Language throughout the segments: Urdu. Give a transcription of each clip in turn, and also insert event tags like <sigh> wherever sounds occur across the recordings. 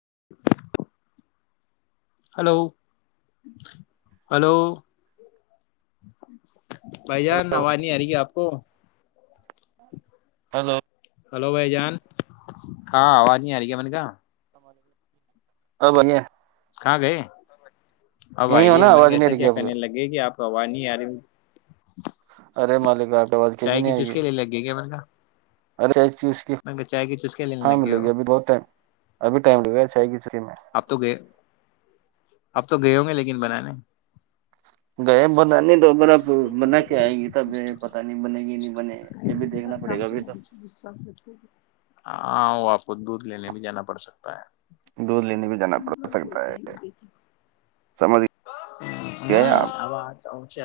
<inaudible> ہلو ہلو بھائی جان آواز نہیں آ رہی ہےی آپ کو ہلو ہلو بھائی جان ہاں آواز نہیں آ رہی ہے من کا ا بنیا کہاں گے اب یہیں ہو نا آئیے مے آواز نہیں ایسا رہی کیا آپ کرنے کو لگے کہ آپ آوا نہیں آ رہے ارے ملکا چائے ک چ اس کے لیے لگ گ گیا م کا اوررے اس کی ہاں لگ گئے ملے ہو گی ابھی بہت ٹائم ابھی ٹائم لگے گا چاہ گ اپ تو گئے اب تو گئے ہوں گے لیکن بنے گئے بنے تو ب اب بنا کے آئے گی تب یہ پتا نہیں بنے گی نہیں بنے یہ بھی دیکھنا پڑے گا ابھی تو ہاں وہ آپ کو دودھ لینے بھی جانا پڑ سکتا ہے دودھ لینے بھی جانا پڑ سکتا ہے سمجھ گئے آپ آازچ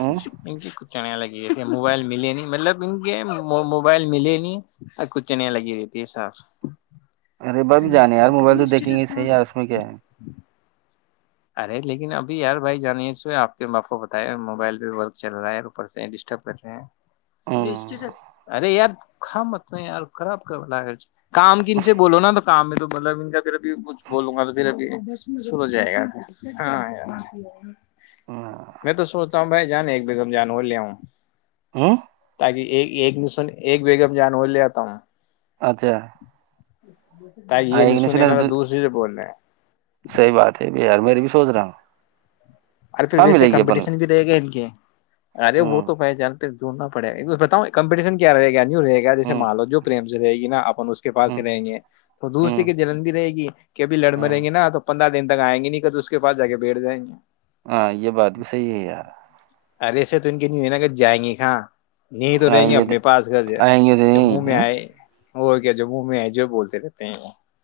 ہ چنےیا لگی رہتی ہیں موبائل ملے نہیں مطلب ان کے موبائل ملے نہیں اور کچھ چنیا لگی رہتی ہے سب ارے با بھی جانے یار موبائل تو دھیں گے صحیح ہے اس میں کیا ہے ارے لیکن ابھی یار بھائی جانے آپ کے بتا موبائل پہ چل رہا ہے ڈٹر کر رہے ہیں ارے یارتراب کام کن سے بولو نا تو ہمیں تو بلا بن پھر بھی کچھ بولوں گا تو پھر ا بھی سو جائے گا ہاں میں تو سوچتا ہوں بھائی جان ایک بیگم جان اور لے آؤں تو ہ تاکہ ایک ایک دسن ایک بیگ میں جان ہوول لیاتا ہوں اچھا ت ہاں یہ نہیں ایگنیشن سنےینا تو دوسری سے بولنا ہے ار میری بھی سوچ رہا ہ اور پھر ویسے کمپٹیشن بھی رہے گا ان ارے وہ تو پ ہ جان دھڑنا پڑے بتاؤ کمپٹیشن کیا رہے گا رہے گا جیسے ہ مانالو جو پریم سے رہے گی نا اپن اس کے پاس ہوں ہی رہیں گے تو دوسری ہوں کے جلن بھی رہے گی کہبھی لڑ م ہوں رہیں گے نا تو پندرہ دن تک آئیں گے نہیں کا تو اس کے پاس جا کے بیٹھ جائیں گے ہاں یہ بات بھی صحی ہے یار ارے سر تو ان کی نی ہے ن گج جائیں گی کہاں نہیں تو رہیں آئیں گے دے- اپنے پاس گھر سے آئیں گے جب نہیں منہ میں ہاں؟ آئے وہ کیا ج مو میں ہے ج جوے بولتے رہے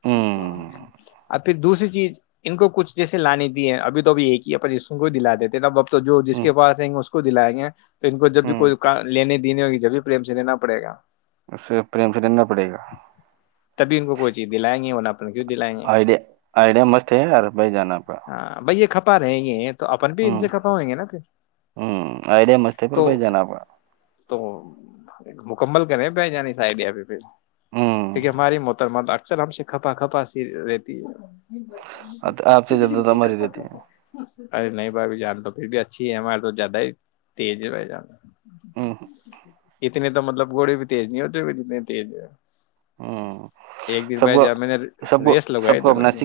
ہوں <inaudible> ھر دوسری چیز ان کو کچھ جیس لانی دی ہے اب توبھی ایک ہی ہے پ ج کو دلا دا تو جو جس ہوں کے پاس رہیں گے اس کو کو دلائیں گے تو ان کو جب بھی ہوں، کوئی لینے نہیں ہوگی جبھی پریم سے لینا پڑے گا اسے پریم سے ڈنا پڑے گا اب ان کوئی چی دلائیں گے ہونا آئیڈ آئیڈیا مست ہے یار بھائی جانا کا کھپا پر ہیں یہ تو اپن بھی ان ہوں سے کھپا ہوئیں گے نا پھر ہوں آئیڈیا مست ہے پر تو بھائی جان آپ کا تو مکمل کرے پہ ع سائڈیا پ پ ہوں کہ ہماری متر م دا اکثلام سے کھپا کھپا سی رہتی ہے نہیں آت- آپ سے زیادہ بؤچ ہماری کپا دیتے ہیں کا ارے نہیں بھائی جان تو پھر بھی اچھی ہے ہمارے تو زیادہ ہی تیز ہے بھائی جان جی ہوں جی اتنے تو مطلب گھوڑے بھی تیز نہیں ہوتے بھی اتنے تیز ہے ہ ایک دن سب بھائی کو جان میں نے سب کو ریس لگائی سب کو دونوں اپنا کی س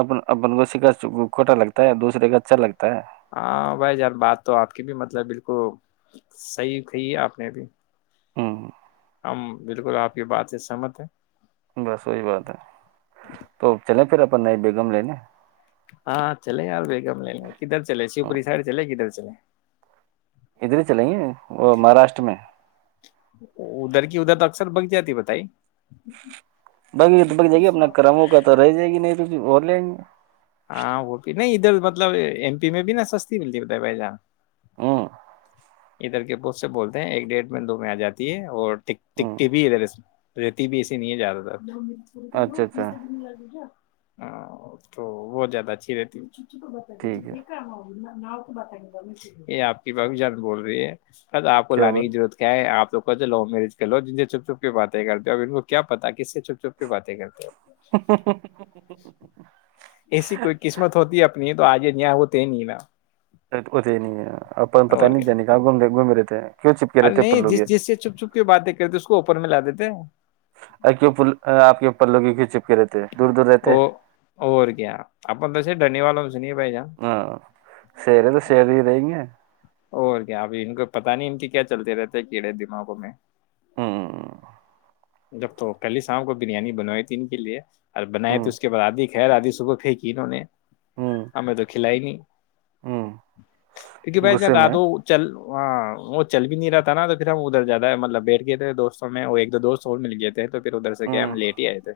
اپ اپن کو سھا کھوٹا لگتا دوسے کا اچھا لگتا ہے ہاں بھائی جان بات تو آپ کی بھی مطلب بالکل کو صحیح کہی ہے آپ نےبھی ہاں ہم بالکل آپ کی بات سے سہمت ہے بس وہی نہیں بی گم لے ہاں چلے یار بیگم لےنے کدھر چلے شیو پورری سائڈ چلے کدھر چ ادھر ہی چلیںے وہ مہاراشٹر میں ادھر کی ادھر تو اکثر بگ جاتی بتائی باقی بک جائے گی اپنا کرموں کا تو رہ جائے گی نہیں تو اور لیں گی ہاں ہوپ نہیںھر ب مطلب ایم پی میں بھی نا سستی ملتی ہے بت بھائی جان ہوں ادھر کے ب سے بولتے ہیں ایک ڈیھ میں دو میں آ جاتی ہے اور ہوں تکتی بھی ہے ادھر رہتی بھی ایسے نہیں ہے ج رہا تھا اچھا اچھا ہاں تو بہت زیادہ اچھی رہتی چوکا بت جی ٹھیک ہے بیکھارا ہوا <inaudible> ب یہ آپ کی ب زیاد بول رہی ہے ا تو آپ کو کیا لانے بول کی ضرورت کیا ہے آپ تو لو میرریج کر لو جن سے چپ چھپ باتیں کرتے ہو ا انن کو کیا پتاس سے چپ چھپ باتیں کرتے ہو ایسی کوئی قسمت ہوتی ہے اپنی تو آجے نہیںیا ہوتے نہیں نا ات ہی نہیں ہے اپپ پتا اور نہیں کیا جانی ج گوم د گومم رہے ارے نہیں جس جس سے چپ چھپ کی باتیں کرتے اس کو پر میںلا دیتے ا کیوں آپ پلوں کی ک چپکے رہتے ہیں دور دور او رہتے وہو کیا اپ ڈ والوں سنیے بھائی جان ہاں سییرے تو شیر رہی گ اور کیا اب ان کو پتاہ نہیں ان کے کیا چلتے رہتے کیڑے دماغوں میں ہوں جب تو پہللی شام کو بریانی بنوائی تھی ان کے لیے ار بنائے تو ہوں اس کے بعدادی خیر آادی صب پھیکی انہوں نے ہمیں تو کھلائ نہیں ہوں کیونکہ بھائی جان غصے میں رادو چل ہ وہ <unintelligible> چل بھی نہیں رہا تھا نا تو پھر ہم ادھر زیادہ ہے مطلب بیٹھ گئے تھے دوستوں میں اور ایک دو دوست اور مل گئے تھے تو پھر ادھر سے کیا ہے ہم ہوں لیٹ ہی آئے تھے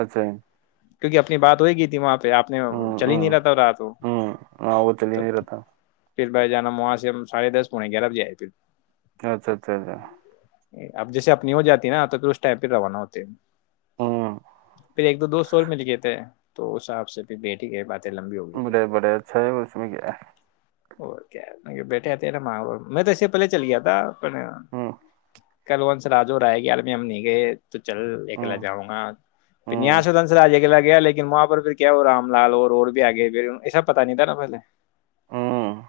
اچھا اپنی بات ہو ہی گئی تھی وہاں پہ آپ نے چل ہی نہیں ہوں رہا تھا رات وہ ہوں ہاں وہ چل ہی نہیں رہتا بھائی جان ہم وہاں سے ہم ساڑھےدس پونے گیارہ بجے آئے تھے اچھا اچھا اچھا اب جیسے اپنی ہو جاتی ہے نا تو پھر اس ٹائم پہ روانہ ہوتے ہیں ہوں پھر ایک دو دوست اور مل گئے تھے تو اسساب سے پھر بیٹھ ہی گئے بات بڑے بڑے اچھا ہے اس میں کیا ہے اور کیا بیٹھے آتے ہیں نا ماں میں تو اس سے پہلے چل گیا تھا ک ہوں <unintelligible> کل ونس راجو رہ آئے گی عالمی ہم نہیں گئے <unintelligible> تو چل ایک ہوں لےجاؤں گا پھر نیا ہوں و دنس رج اکلا گیا لیکن وہاں پر پھر کیا ہو رام لال اور اور بھی آگئے پھر ایسب پتا نہیں تھا نا پہلے <unintelligible> ہوں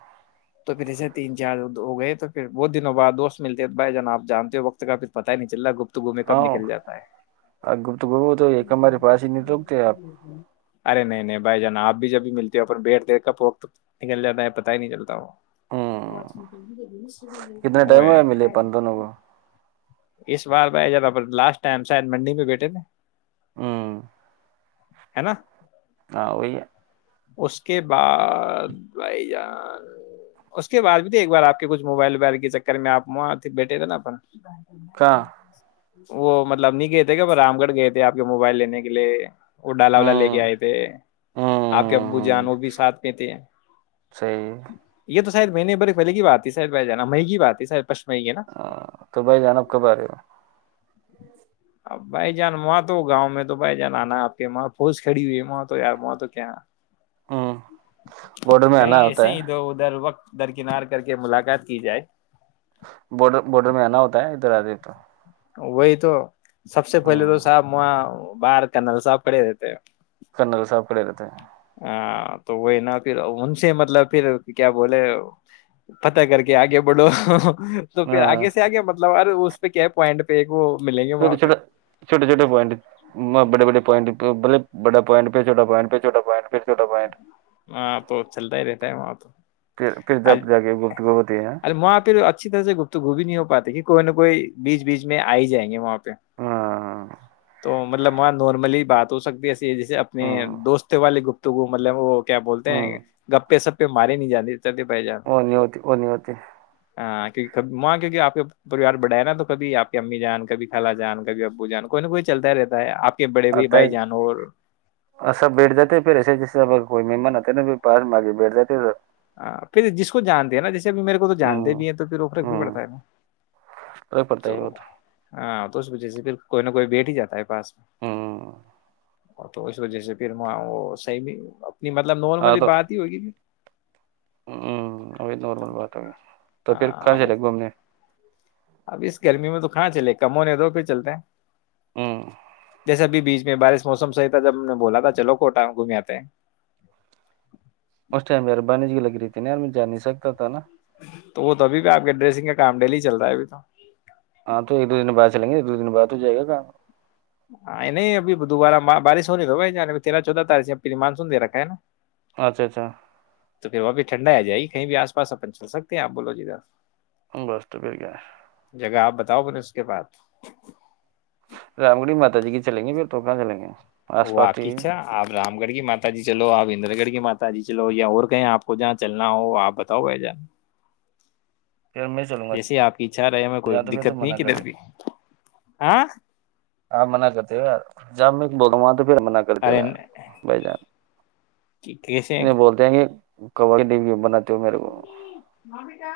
تو پھر ایسے تین چار ہو گئے تو پھر بہت دنوں بع دوست ملتے ہیں بھائی جان آپ جانتے ہو وقت کا کچھ پتہ ہی نہیں چلتا گفتگو میں کب نکل ہاں جاتا ہے گفتگو کو تو ایک ہمارے پاس ہی نہیں رکتے آپ ارے نہیں نہیں بھائی جان آپ بھی جب بھی ملتے ہو پھر بیٹھ دیکھ کر وقت نکل جاتا ہے پتا پتا ہی نہیں چلتا وہ کتنے ٹائم ہوئے ملے پند دونوں کو اس بار بھائی جان لاسٹ ٹائم شاید منڈی پہ بیٹھے تھے ہمم ہے نا ہاں وہی ہے اس کے بعد بھائی جان اس کے بعد بھی تو ایک بار آپ کے کچھ موبائل وبائل کے چکر میں آپ وہاں بیٹھے تھے نا اپن گ کہاں <unintelligible> وہ مطلب نہیں گئے تھے کہ وہ رام گڑھ گئے تھے آپ کے موبائل لینے کے لیے وہ ڈاالو ل لے کےے ہوں آئے تھے <unintelligible> آپ کے ابو ہوں جان وہ بھی ساتھ گئے تھے صحیح ہے۔ یہ تو سر میں نے بے پلے کی بات ت سر بائی جا مہنی بات ہے سر پ <unintelligible> ہ تو بھائی جان آپ کب آ رہے ہو اب بھائی جان وہاں تو گاؤں میں تو بھائی جان آنا آپ کے وہاں پھس کھڑی ہوئی ہے وہاں تو یار وہاں تو کیا ہمم بورڈر میں آنا کہیں ہوتا ایسے ہے ہی ادھر ادھر وقت درکنار کر کے ملاقات کی جائے بارڈر بارڈر میں آنا ہوتا ہے ادھر آدھر تو وہی تو سب سے پہلے تو ہوں صاحب وہ باہار کنر ساپڑے دیتےے کنر ساپ کڑ ارت ہے ہاں تو وہ نا پھر ان سے مطلب پھر کیا بولے پت کر کے آگے بڑھو تو پھر ہاں آگے سے آگے مطلب اس پہ کیا پوائنٹ پہ ایک وہ ملیں گے وہاں چھوٹے پہ چھوٹے چھوٹے چھوٹے پوائنٹ بڑے بے پوائنٹ بے با پوائٹ پ چھوا پوائٹ پھوا پوائٹ پھر چھوٹا پوائنٹ وہاں تو چلتا ہی رہتا ہے وہاں تو پھر پھر جب جا کے گفتگو ہوتی ہے ار وہاں پھر اچھی طرح سے گت گو بھی نہیں ہو پاتی کہ کوئی نہ کوئی بیچ بیچ میں آئی جائیں گے وہاں پہ ہاں تو مطلب وہاں نارملی بات ہو سکتی ایسے جیسے اپنے ہوں دوست والے گپ تو وہ مطلب وہ کیا بولتے ہیں گپے سپے مارے نہیں جاتے چلتے پائی جان وہاں ا ن ہوتی وہ ن ہوتی ماں کیک آپ کا پریوار بڑائے نا تو کبھی آپ کی امی جان کبھی خالا جان کب ابو جان کوئی نہ کوئی چلتا ہی رہتا ہے آپ کے بڑے بھائی آت ہے بھائی جان اور اسا بٹ جات ہے سس سے آ کوئی مماناتتے بھی پار مار بیٹ جاتی تو پھر جس کو جانتے ہیں نا جیسے اب میرے کو تو جانتے ہوں بھی ہیں تو پھر روک رکھ بھی پڑتا ہے رئی پڑتا ہے ب تو ہاں تو اس و جی سے پھر کوئی نہ کوئی بیٹھ ہی جا ہے پاس میں ہوں اور تو اس وجہ سے پھر وہ وہ صحیح بھی اپنی مطلب ہاں نارملی تو بات ہی ہوگی ہ اھی نارمل بات ہے تو پھر کہاں ہاں چلے وہ گھومنے اب اس گرمی میں تو کہاں چلے کم ہونے دو پھر چلتے ہیں ہوں ایسے بھی بیچ میں بارش موسم صحی تھا جب ہم نے بولا تھا چلو کوٹا گھوم آتے ہیں اسٹائم یار بانجی لگی کتنے ہار میں جا نہیں سکتا تھا نا تو وہ تو ابھی بھی آپ کے ڈریسنگ کا کام ڈیلی چل رہا ہے ابھی تو ہاں تو ایک دو دن بعد چلیں گے ایک دو دن بعد ہو جائے گا کام ہاں نہیں ابھی دوبارہ بارش ہونی ہو بھائی تیرہ چودہ تاریخ سے پ مانسون دے رکھا ہے نا اچھا اچھا تو پھر وہاں پہ ٹھنڈا آ جائے کہیں بھی آس پاس اپن چل سکتے ہیں آپ بولو جدھر بس تو پھر کیا ہے جگہ آپ بتاؤ بنے کے بعد رام گڑھی ما جی کے چلیں گے پھر تو کہاں چل گے آس پاس ٹھیک واقیھا آپ رام گڑھ کی ماتا جی چلو آپ اندر گڑھ کی مات جی چلو یا اور کہیں آپ کو جہاں چلنا ہو آپ بتاؤ بھائی جان پھر میں چلوں گا جیسے آپ کی اچھا رہے ہمیں کوئی یا تو پھر تو دقت نہیں منع کدھر کرتے بھی <inaudible> ہاں من کرتی جام بد مات پھر منع کرتے ارے ہوئے ن- بھائی جان کی- کیسے انیں بولتے ہیں کہ ک بنات می مم کا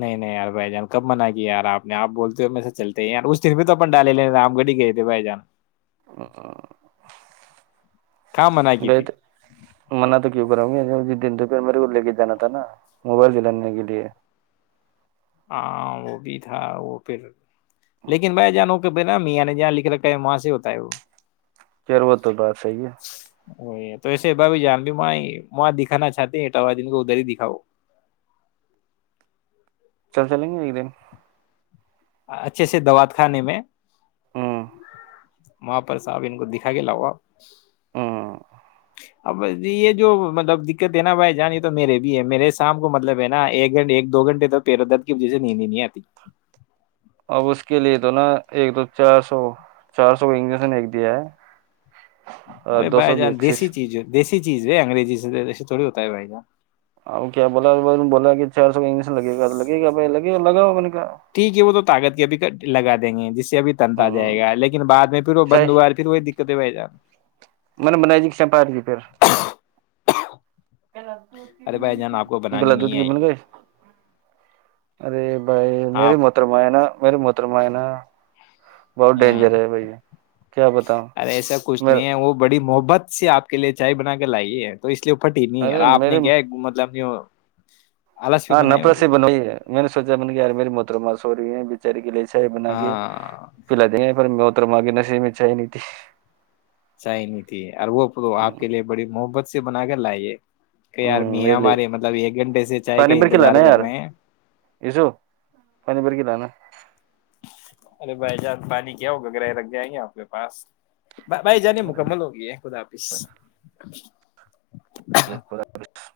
نہیں نہیں یار بھائی جان کب مننا کیا یار آپ آپ بولتے ہو میں سے چلتے ہیں ار اس دن پہ تو اپن ڈالے لےتے آپ گڑی گئے تھے بھائی جان <inaudible> کہاں منع ب کی تھی تو من تو کی بؤ گ ج دن تو پھر میرے کو لے کے جانا تھا نا موبائل دلانے کے لیے ہاں وہ بھی تھا وہ پھر لیکن بھائی جانو کہ ب ن م نے جہاں لکھ رکھا ہے وہاں سے ہوتا ہے وہ کر وہ تو بات صحی ہے وہی ہے تو ایسے ب جان بھی وہاں دکھانا چاہتی اٹاوا دن کو ادھر ہی دکھاؤ چل چلیں گے ایک دن اچھے سے دات کھانے میں ہوں وہاں پر صاحب ان کو دکھا گ لاؤو آپ ہوں اب ج یہ جو مطلب دقت ہے نا بھائی جان یہ تو میرے بھی ہے میرے شام کو مطلب ہے نا ایک گھنٹے ایک دو گھنٹے تو پیر و درد کی وجہ سے نیند ہی نہیں آتی اب اس کے لیے تو نا ایک تو چار سو چار سو کا انجیکشن ایک دیا ہے ارے دو بھائی سو کی جان دیسی ایکسس چیز ہے دیسی چز ہے انگریزی سےے تھوڑی ہوتا ہے بائا اور کیا بولا ب بولا کہ چار سو کاگلش لگے گا لگے گا بائی لگے لگا ہو میں نے کیا ٹھیک ہے وہ تو طاقت کے ابھی لگا دیں گے جس اب تنتا جائے ہوں گا لیکن بد میں پھر وہ بندوار پھر وہ دکھ کتے پئے جان میں نے بنائی جی چمپار کی پھر ارے بھائی جان آپ کو بنانی گلا دھ نہیں کی ہے بن گئے ارے بھائی آپ میری موتر م نا میری مر چت م ن ہ کیا بتاؤں ارے ایسا کچھ میں نہیں ہے وہ بڑی محبت سے آپ کے لیے چائے بنا کے لائیے ہے تو اس لیے پھٹی نہیں ار ارے آپ نے میرے کیا مطلب <inaudible> ہاں بنائی ہوگی نفرسی بنوئی میں نے سوچ م میں نے ی مری موتر مار سوچ ہیں بےچاری کے لیے بنا کے ہاں پلا دیں گے پھر میں پتر معگے نسیے میں چاہ نہیں تھی چینی تھی وہ آپ کے لیے بڑی محبت سے بنا کے لائیے کہ یار میاں میرے لیے ہمارے مطلب ایک گھنٹے سے چائے پانی کا بھر کے انتظار لانا کر یار رہے ہیں یسو پانی بھر <unintelligible> ارے بھائی جانس پانی کیا ہوگا گرائے رگ جائیں گے آپ کے پاس بھائی جانی مکمل ہو گی ہے خود آفس یہ <unintelligible>